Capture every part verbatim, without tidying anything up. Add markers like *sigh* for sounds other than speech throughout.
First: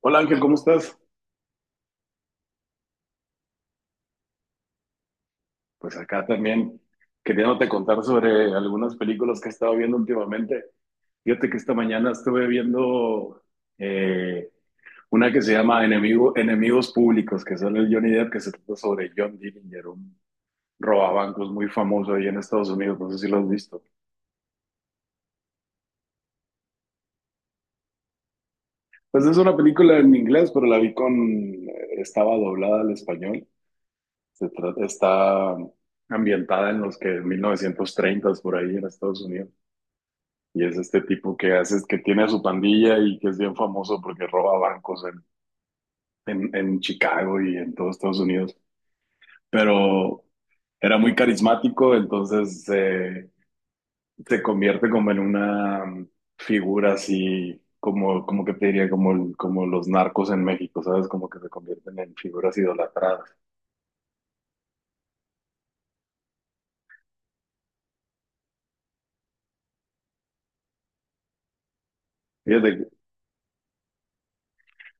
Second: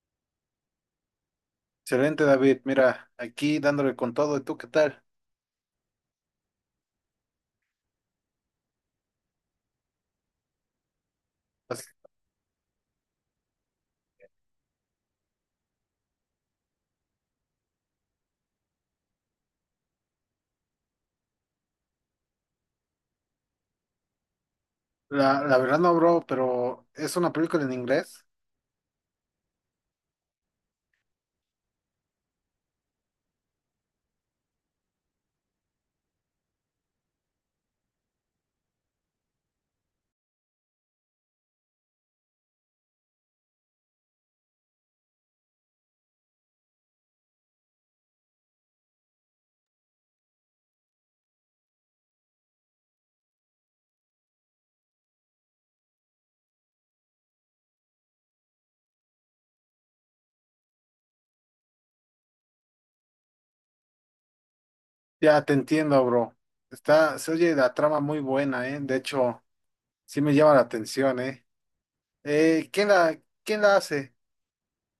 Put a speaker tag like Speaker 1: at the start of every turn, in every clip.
Speaker 1: Hola Ángel, ¿cómo estás?
Speaker 2: Excelente, David. Mira, aquí dándole con todo. ¿Y tú qué tal?
Speaker 1: Pues acá también queriéndote contar sobre algunas películas que he estado viendo últimamente. Fíjate que esta
Speaker 2: Pues,
Speaker 1: mañana estuve viendo eh, una que se llama Enemigo- Enemigos Públicos, que sale el Johnny Depp, que se trata sobre John Dillinger, un robabancos muy famoso ahí en Estados Unidos, no sé si lo has visto.
Speaker 2: la, la verdad no, bro, pero es una película en inglés.
Speaker 1: Pues es una película en inglés, pero la vi con, eh, estaba doblada al español. Se trata, está ambientada en los que mil novecientos treinta por ahí en Estados Unidos. Y es este tipo que hace, que tiene a su pandilla y que es bien famoso porque roba bancos en, en, en Chicago y en todos Estados Unidos. Pero era muy carismático, entonces eh, se convierte como en una mm, figura así, como, como que te diría, como, el- como los narcos en México, ¿sabes? Como que se convierten en figuras idolatradas.
Speaker 2: Ya te entiendo, bro. Está, se oye la trama muy buena, ¿eh? De hecho, sí me llama la atención, ¿eh? Eh,
Speaker 1: Fíjate,
Speaker 2: ¿quién la, quién la hace?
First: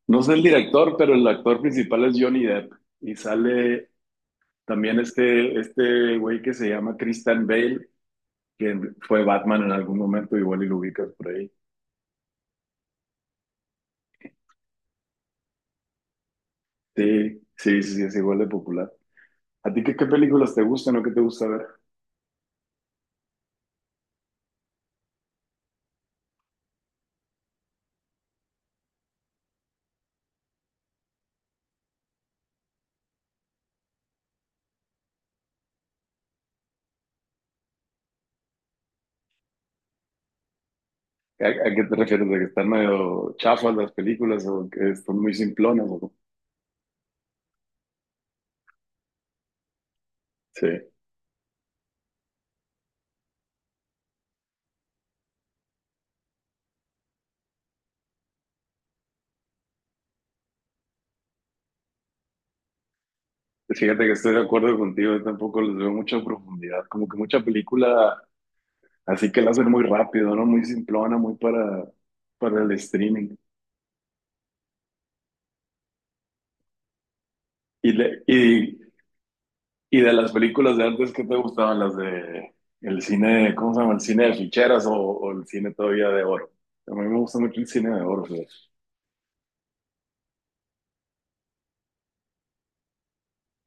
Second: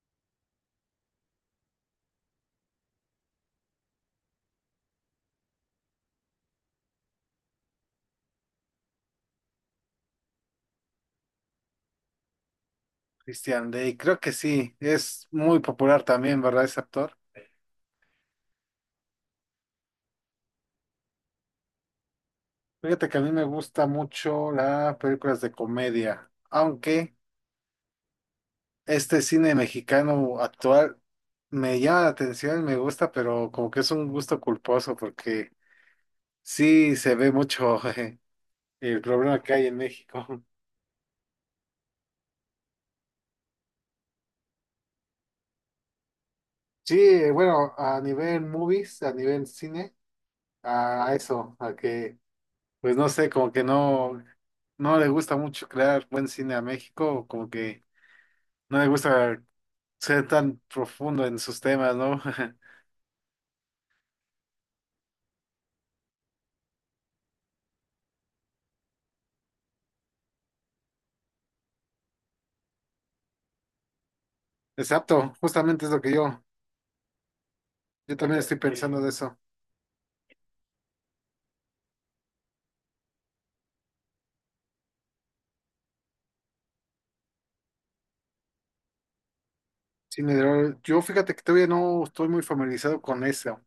Speaker 1: no sé el director, pero el actor principal es Johnny Depp y sale también este, este güey que se llama Christian Bale que fue Batman en algún momento, igual y lo ubicas por ahí.
Speaker 2: Christian Day, creo que sí. Es muy popular también, ¿verdad? Ese actor.
Speaker 1: Sí, sí, sí, sí, es igual de popular. ¿A ti qué, qué películas te gustan o qué te gusta ver?
Speaker 2: Fíjate que a mí me gusta mucho las películas de comedia, aunque este cine mexicano actual me llama la atención, me gusta, pero como que es un gusto culposo porque sí se ve mucho *laughs* eh, el problema que hay en México. *laughs*
Speaker 1: ¿A, a qué te refieres? ¿De que están medio chafas las películas o que son muy simplonas? ¿O cómo?
Speaker 2: Sí, eh, bueno, a nivel movies, a nivel cine,
Speaker 1: Sí,
Speaker 2: a a eso, a que, pues no sé, como que no, no le gusta mucho crear buen cine a México, como que no le gusta ser tan profundo en sus temas, ¿no?
Speaker 1: fíjate que estoy de acuerdo contigo, yo tampoco les veo mucha profundidad, como que mucha película así que la hacen muy rápido, ¿no? Muy simplona, muy para, para el streaming.
Speaker 2: *laughs* Exacto, justamente es lo que yo,
Speaker 1: Y,
Speaker 2: yo
Speaker 1: le-
Speaker 2: también estoy
Speaker 1: y
Speaker 2: pensando de eso.
Speaker 1: Y de las películas de antes, ¿qué te gustaban? Las de el cine, ¿cómo se llama? El cine de ficheras o, o el cine todavía de oro. A mí me gusta mucho el cine de oro, fíjate.
Speaker 2: Cine de horror. Yo fíjate que todavía no estoy muy familiarizado con eso,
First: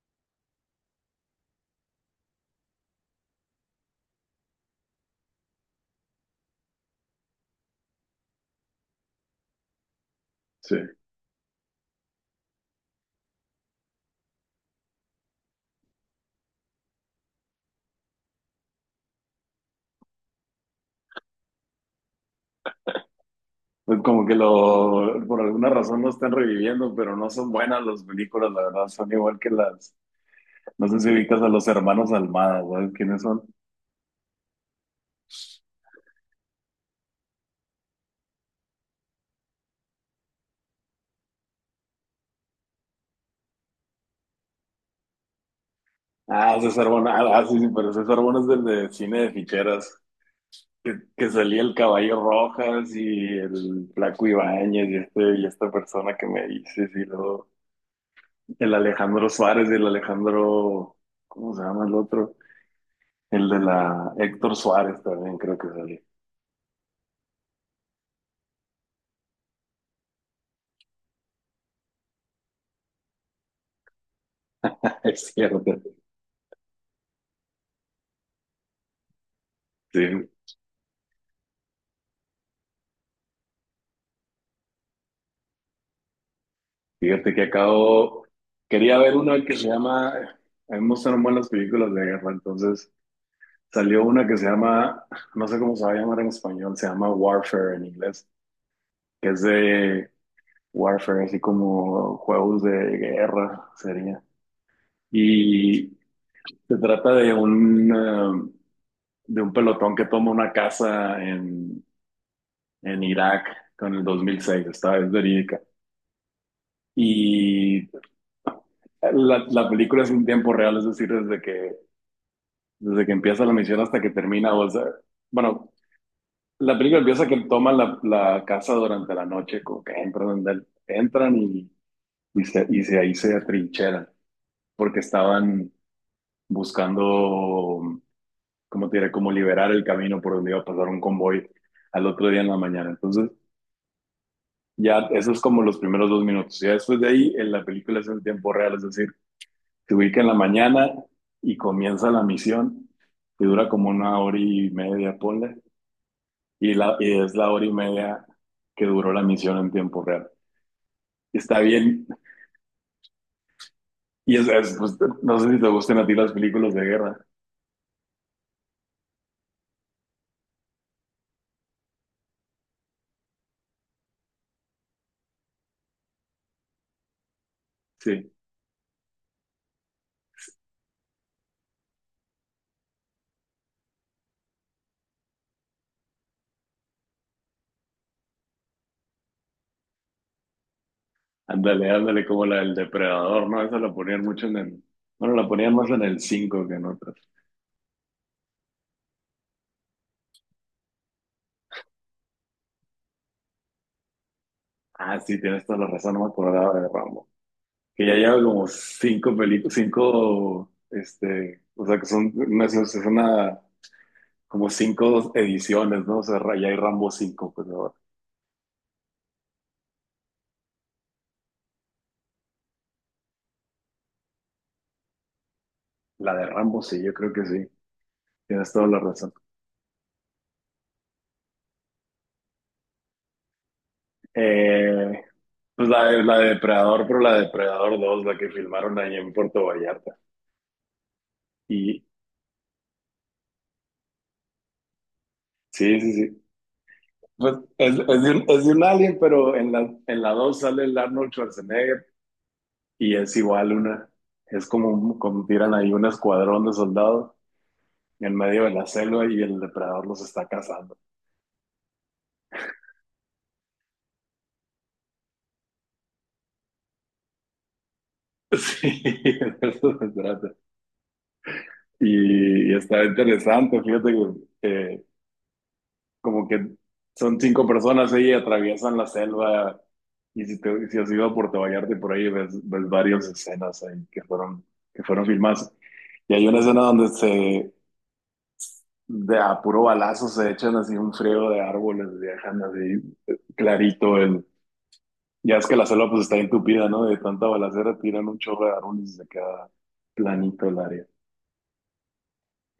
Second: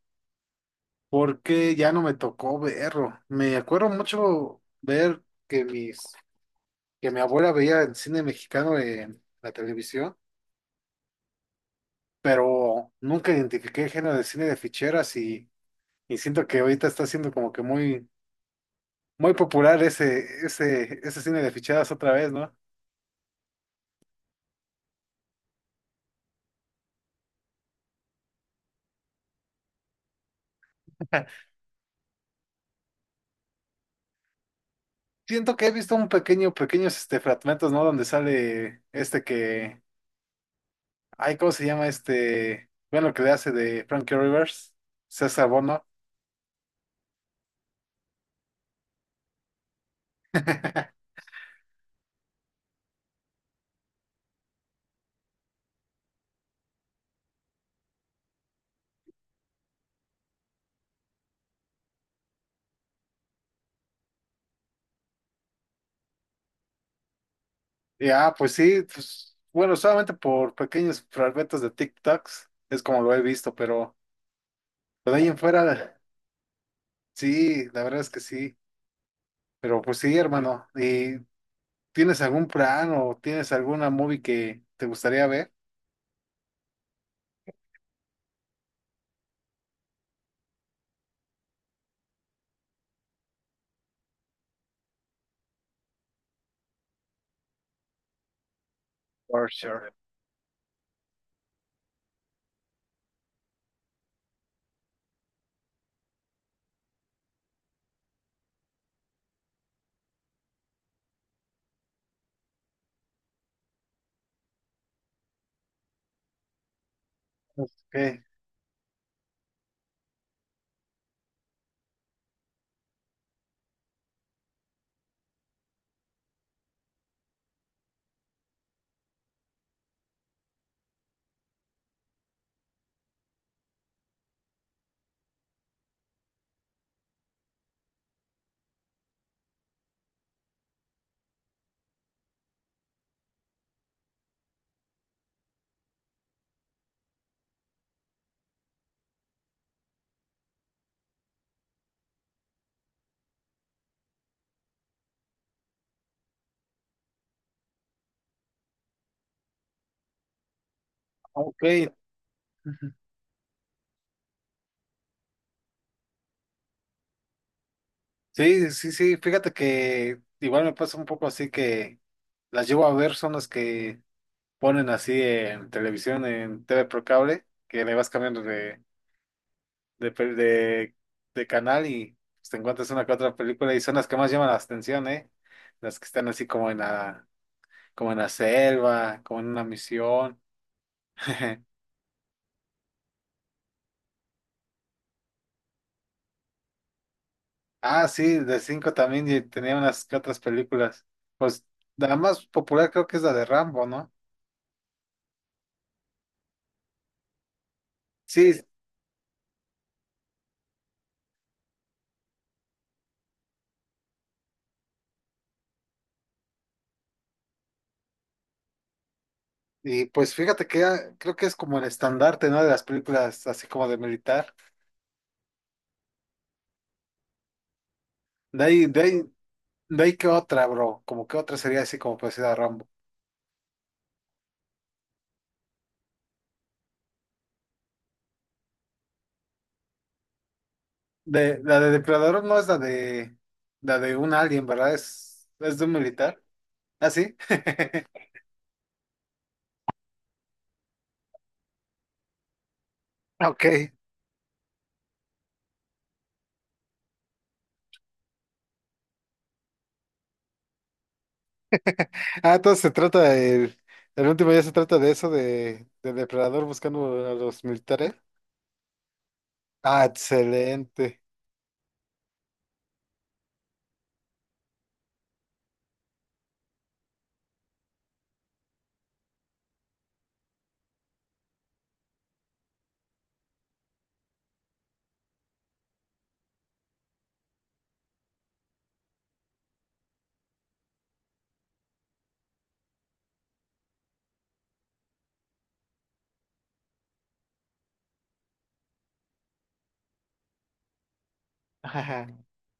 Speaker 2: porque ya no me tocó verlo. Me acuerdo mucho ver que mis, que mi abuela veía el cine mexicano en la televisión,
Speaker 1: Sí.
Speaker 2: pero nunca identifiqué el género de cine de ficheras y, y siento que ahorita está siendo como que muy, muy popular ese, ese, ese cine de ficheras otra vez, ¿no?
Speaker 1: Pues como que lo, por alguna razón lo están reviviendo, pero no son buenas las películas, la verdad, son igual que las, no sé si ubicas a los hermanos Almada, ¿sabes quiénes son?
Speaker 2: Siento que he visto un pequeño, pequeños este, fragmentos, ¿no? Donde sale este que, ay, ¿cómo se llama este? Bueno, lo que le hace de Frankie Rivers, César Bono.
Speaker 1: Ah, César Bona, ah, ah, sí, sí, pero César Bona es del de cine de ficheras, que,
Speaker 2: *laughs*
Speaker 1: que salía el Caballo Rojas y el Flaco Ibáñez y, este, y esta persona que me dices, y luego... El Alejandro Suárez y el Alejandro, ¿cómo se llama el otro? El de la Héctor Suárez también creo que salió.
Speaker 2: Y ah, pues sí, pues, bueno, solamente por pequeños fragmentos de TikToks, es como lo he visto, pero
Speaker 1: *laughs*
Speaker 2: de ahí
Speaker 1: Es
Speaker 2: en
Speaker 1: cierto.
Speaker 2: fuera, sí, la verdad es que sí. Pero pues sí,
Speaker 1: Sí,
Speaker 2: hermano, ¿y tienes algún plan o tienes alguna movie que te gustaría ver?
Speaker 1: fíjate que acabo, quería ver una que se llama, a mí me gustan buenas películas de guerra, entonces salió una que se llama, no sé cómo se va a llamar en español, se llama Warfare en inglés, que es
Speaker 2: For sure.
Speaker 1: de Warfare, así como juegos de guerra sería. Y se trata de un... um, de un pelotón que toma una casa en, en Irak con el dos mil seis, esta es verídica. Y
Speaker 2: Ok,
Speaker 1: la, la película es en tiempo real, es decir, desde que, desde que empieza la misión hasta que termina. O sea, bueno, la película empieza que toman la, la casa durante la noche, como que entran, entran y, y, se, y se- ahí se atrincheran, porque estaban buscando, como te diré, como liberar el camino por donde iba a pasar un convoy al otro día en la mañana. Entonces, ya, eso es como los primeros dos minutos. Ya después de ahí, en la película es en tiempo real, es decir, se ubica en la mañana y comienza la misión, que dura como una hora y media, ponle, y, la, y es la hora y media que duró la misión en tiempo real. Está
Speaker 2: ok.
Speaker 1: bien.
Speaker 2: Ujú.
Speaker 1: Y es, es, pues, no sé si te gustan a ti las películas de guerra.
Speaker 2: Sí, sí, sí, fíjate que igual me pasa un poco así que las llevo a ver son las que ponen así en televisión, en T V por cable, que le vas
Speaker 1: Sí,
Speaker 2: cambiando de, de, pel- de, de canal y pues, te encuentras una que otra película y son las que más llaman la atención, ¿eh? Las que están así como en la, como en la selva, como en una misión. *laughs*
Speaker 1: ándale, ándale, como la del Depredador, ¿no? Esa la ponían mucho en el. Bueno, la ponían más en el cinco que en otras.
Speaker 2: Ah, sí, de cinco también y tenía unas que otras películas. Pues la más popular creo que es la de Rambo, ¿no?
Speaker 1: Ah, sí, tienes toda la razón, no me acordaba de Rambo. Que ya lleva
Speaker 2: Sí,
Speaker 1: como cinco películas, cinco, este, o sea, que son, no sé, es una, como cinco ediciones, ¿no? O sea, ra- ya hay Rambo cinco pues ahora.
Speaker 2: y pues fíjate que ah, creo que es como el estandarte, ¿no? De las películas así como de militar.
Speaker 1: La de Rambo sí, yo creo que sí,
Speaker 2: De
Speaker 1: tienes toda
Speaker 2: ahí,
Speaker 1: la
Speaker 2: de ahí
Speaker 1: razón.
Speaker 2: De ahí que otra, bro. Como que otra sería así como parecida a Rambo.
Speaker 1: Eh, pues la de, la de Depredador, pero la de Depredador dos la que filmaron allá en Puerto Vallarta.
Speaker 2: De, la de
Speaker 1: Y
Speaker 2: Depredador, ¿no es la de la de un alien, verdad? Es, es de un
Speaker 1: sí, sí,
Speaker 2: militar.
Speaker 1: sí.
Speaker 2: ¿Ah, sí?
Speaker 1: Pues es, es de un, es de un alien, pero en la, en la dos sale el Arnold Schwarzenegger y es igual
Speaker 2: Ok.
Speaker 1: una, es como, un- como tiran ahí un escuadrón de soldados en medio de la selva y el depredador los está cazando.
Speaker 2: Ah, entonces se trata del el último ya se trata de eso, de, de depredador buscando a los militares.
Speaker 1: *laughs* Sí, de eso
Speaker 2: Ah,
Speaker 1: se trata.
Speaker 2: excelente.
Speaker 1: Y, y está interesante, fíjate que eh, como que son cinco personas ahí y atraviesan la selva. Y si, te, si has ido a Puerto Vallarta y por ahí ves, ves varias escenas ahí que fueron, que fueron filmadas. Y hay una escena donde se, de a puro balazo se echan así un frío de árboles, dejan así eh, clarito el, ya es que la selva pues está entupida, ¿no? De tanta balacera tiran un chorro de árboles y se queda planito el área.
Speaker 2: Ajá.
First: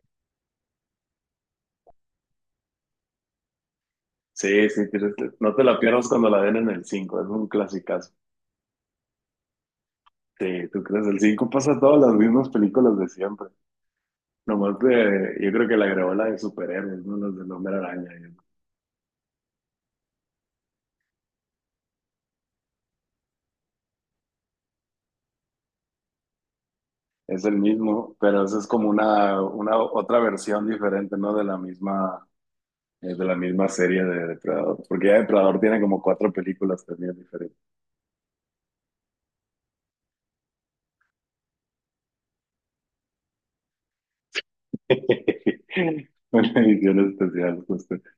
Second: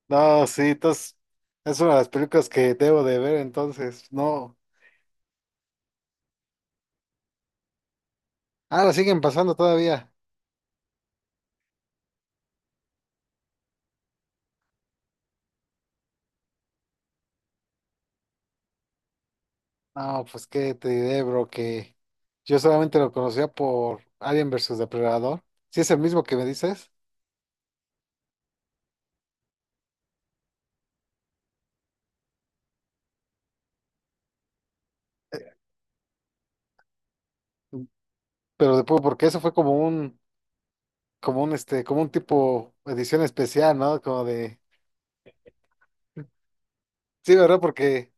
Speaker 2: No, sí, entonces es una de las películas que debo de ver entonces. No.
Speaker 1: Sí, sí, tienes- no te la pierdas cuando la den en el cinco es un clasicazo.
Speaker 2: Ah, la siguen pasando todavía.
Speaker 1: Sí, tú crees, el cinco pasa todas las mismas películas de siempre. Nomás que yo creo que la grabó la de superhéroes, ¿no? Las del Hombre Araña. Y eso.
Speaker 2: No, pues qué te diré, bro, que yo solamente lo conocía por Alien versus Depredador. Sí es el mismo que me dices,
Speaker 1: Es el mismo, pero eso es como una, una otra versión diferente, ¿no? De la misma, eh, de la misma serie de Depredador. Porque ya Depredador tiene como cuatro películas también diferentes.
Speaker 2: pero después porque eso fue como un, como un este, como un tipo edición especial, ¿no? Como de,
Speaker 1: *laughs* Una edición
Speaker 2: sí, ¿verdad?
Speaker 1: especial, justo.
Speaker 2: Porque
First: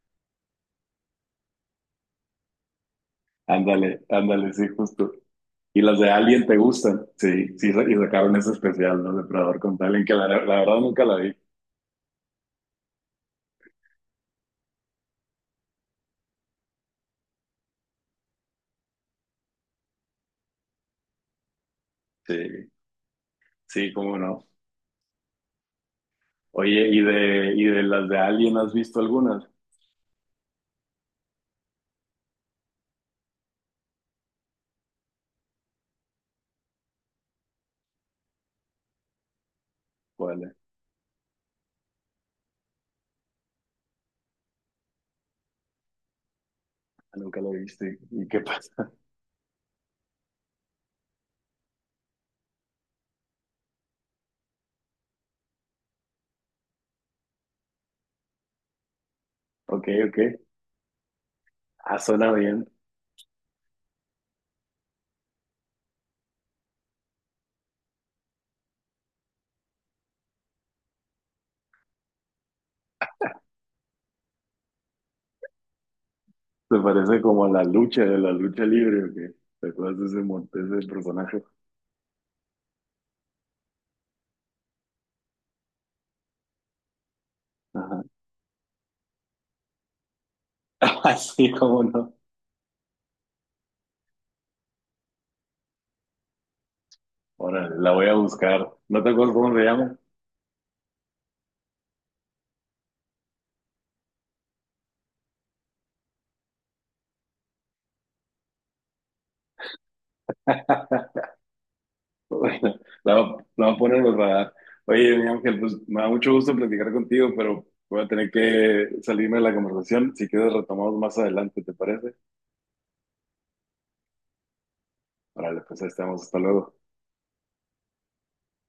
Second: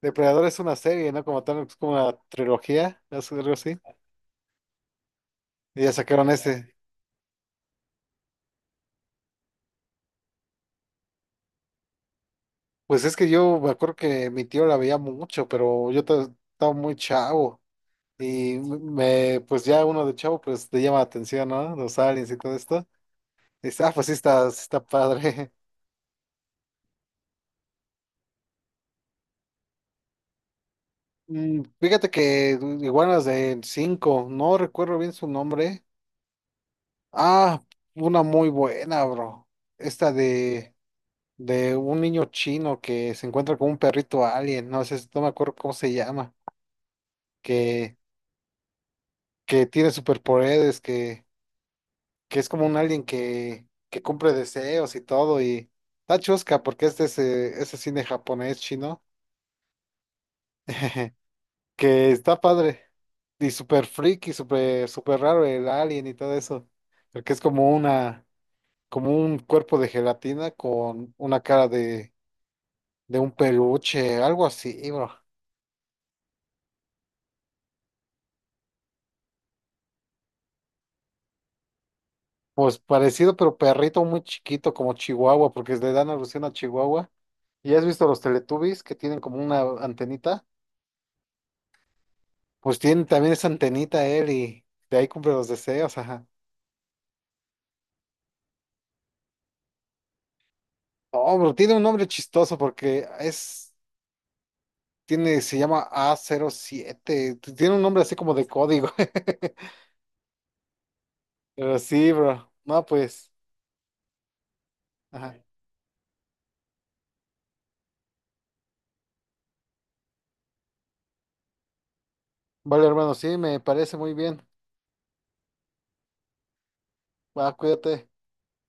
Speaker 2: Depredador es una serie, ¿no? Como tal, es como una trilogía, es algo así.
Speaker 1: Ándale, ándale, sí, justo. Y
Speaker 2: Y ya
Speaker 1: las de
Speaker 2: sacaron
Speaker 1: Alien te
Speaker 2: ese.
Speaker 1: gustan. Sí, sí, y sacaron ese especial, ¿no? Depredador con Alien, que la, la verdad nunca la vi.
Speaker 2: Pues es que yo me acuerdo que mi tío la veía mucho, pero yo ta- estaba muy chavo. Y me, pues ya uno de chavo, pues te llama la atención, ¿no? Los aliens y todo
Speaker 1: Sí,
Speaker 2: esto. Dice, ah,
Speaker 1: sí,
Speaker 2: pues sí
Speaker 1: cómo no.
Speaker 2: está, sí está padre. *laughs*
Speaker 1: Oye, ¿y de, y de las de Alien has visto algunas?
Speaker 2: Mm, fíjate que iguanas de cinco no recuerdo bien su nombre. Ah, una muy buena, bro. Esta
Speaker 1: Vale,
Speaker 2: de, de un niño chino que se encuentra con un perrito alien, no sé, no me acuerdo cómo se llama,
Speaker 1: nunca la
Speaker 2: que,
Speaker 1: viste. ¿Y qué pasa? *laughs*
Speaker 2: que tiene superpoderes, que, que es como un alien que, que cumple deseos y todo, y está chusca porque este es, de ese es cine japonés chino.
Speaker 1: Ok, ok.
Speaker 2: *laughs*
Speaker 1: Ah,
Speaker 2: Que
Speaker 1: suena
Speaker 2: está
Speaker 1: bien.
Speaker 2: padre. Y súper freaky, súper, súper raro el alien y todo eso. Porque es como una, como un cuerpo de gelatina con una cara de, de un peluche, algo así, bro.
Speaker 1: ¿Te parece como la lucha de la lucha libre o qué? ¿Te acuerdas de ese, mon- de ese personaje?
Speaker 2: Pues parecido, pero perrito muy chiquito, como Chihuahua, porque le dan alusión a Chihuahua. ¿Y has
Speaker 1: Ajá.
Speaker 2: visto los Teletubbies que tienen como una antenita?
Speaker 1: *laughs* Así cómo no.
Speaker 2: Pues tiene también esa antenita él y de ahí cumple los deseos, ajá.
Speaker 1: Órale, la voy a buscar. ¿No te acuerdas cómo se llama?
Speaker 2: Oh, bro, tiene un nombre chistoso porque es. Tiene, se llama A cero siete. t- Tiene un nombre así como de código. *laughs*
Speaker 1: *laughs*
Speaker 2: Pero sí, bro. No,
Speaker 1: La,
Speaker 2: pues.
Speaker 1: va- la va a poner en el radar. Oye, mi
Speaker 2: Ajá.
Speaker 1: Ángel, pues me da mucho gusto platicar contigo, pero voy a tener que salirme de la conversación. Si quieres, retomamos más adelante, ¿te parece?
Speaker 2: Vale, hermano, sí, me parece muy bien.
Speaker 1: Órale, pues ahí estamos. Hasta luego.
Speaker 2: Va, cuídate.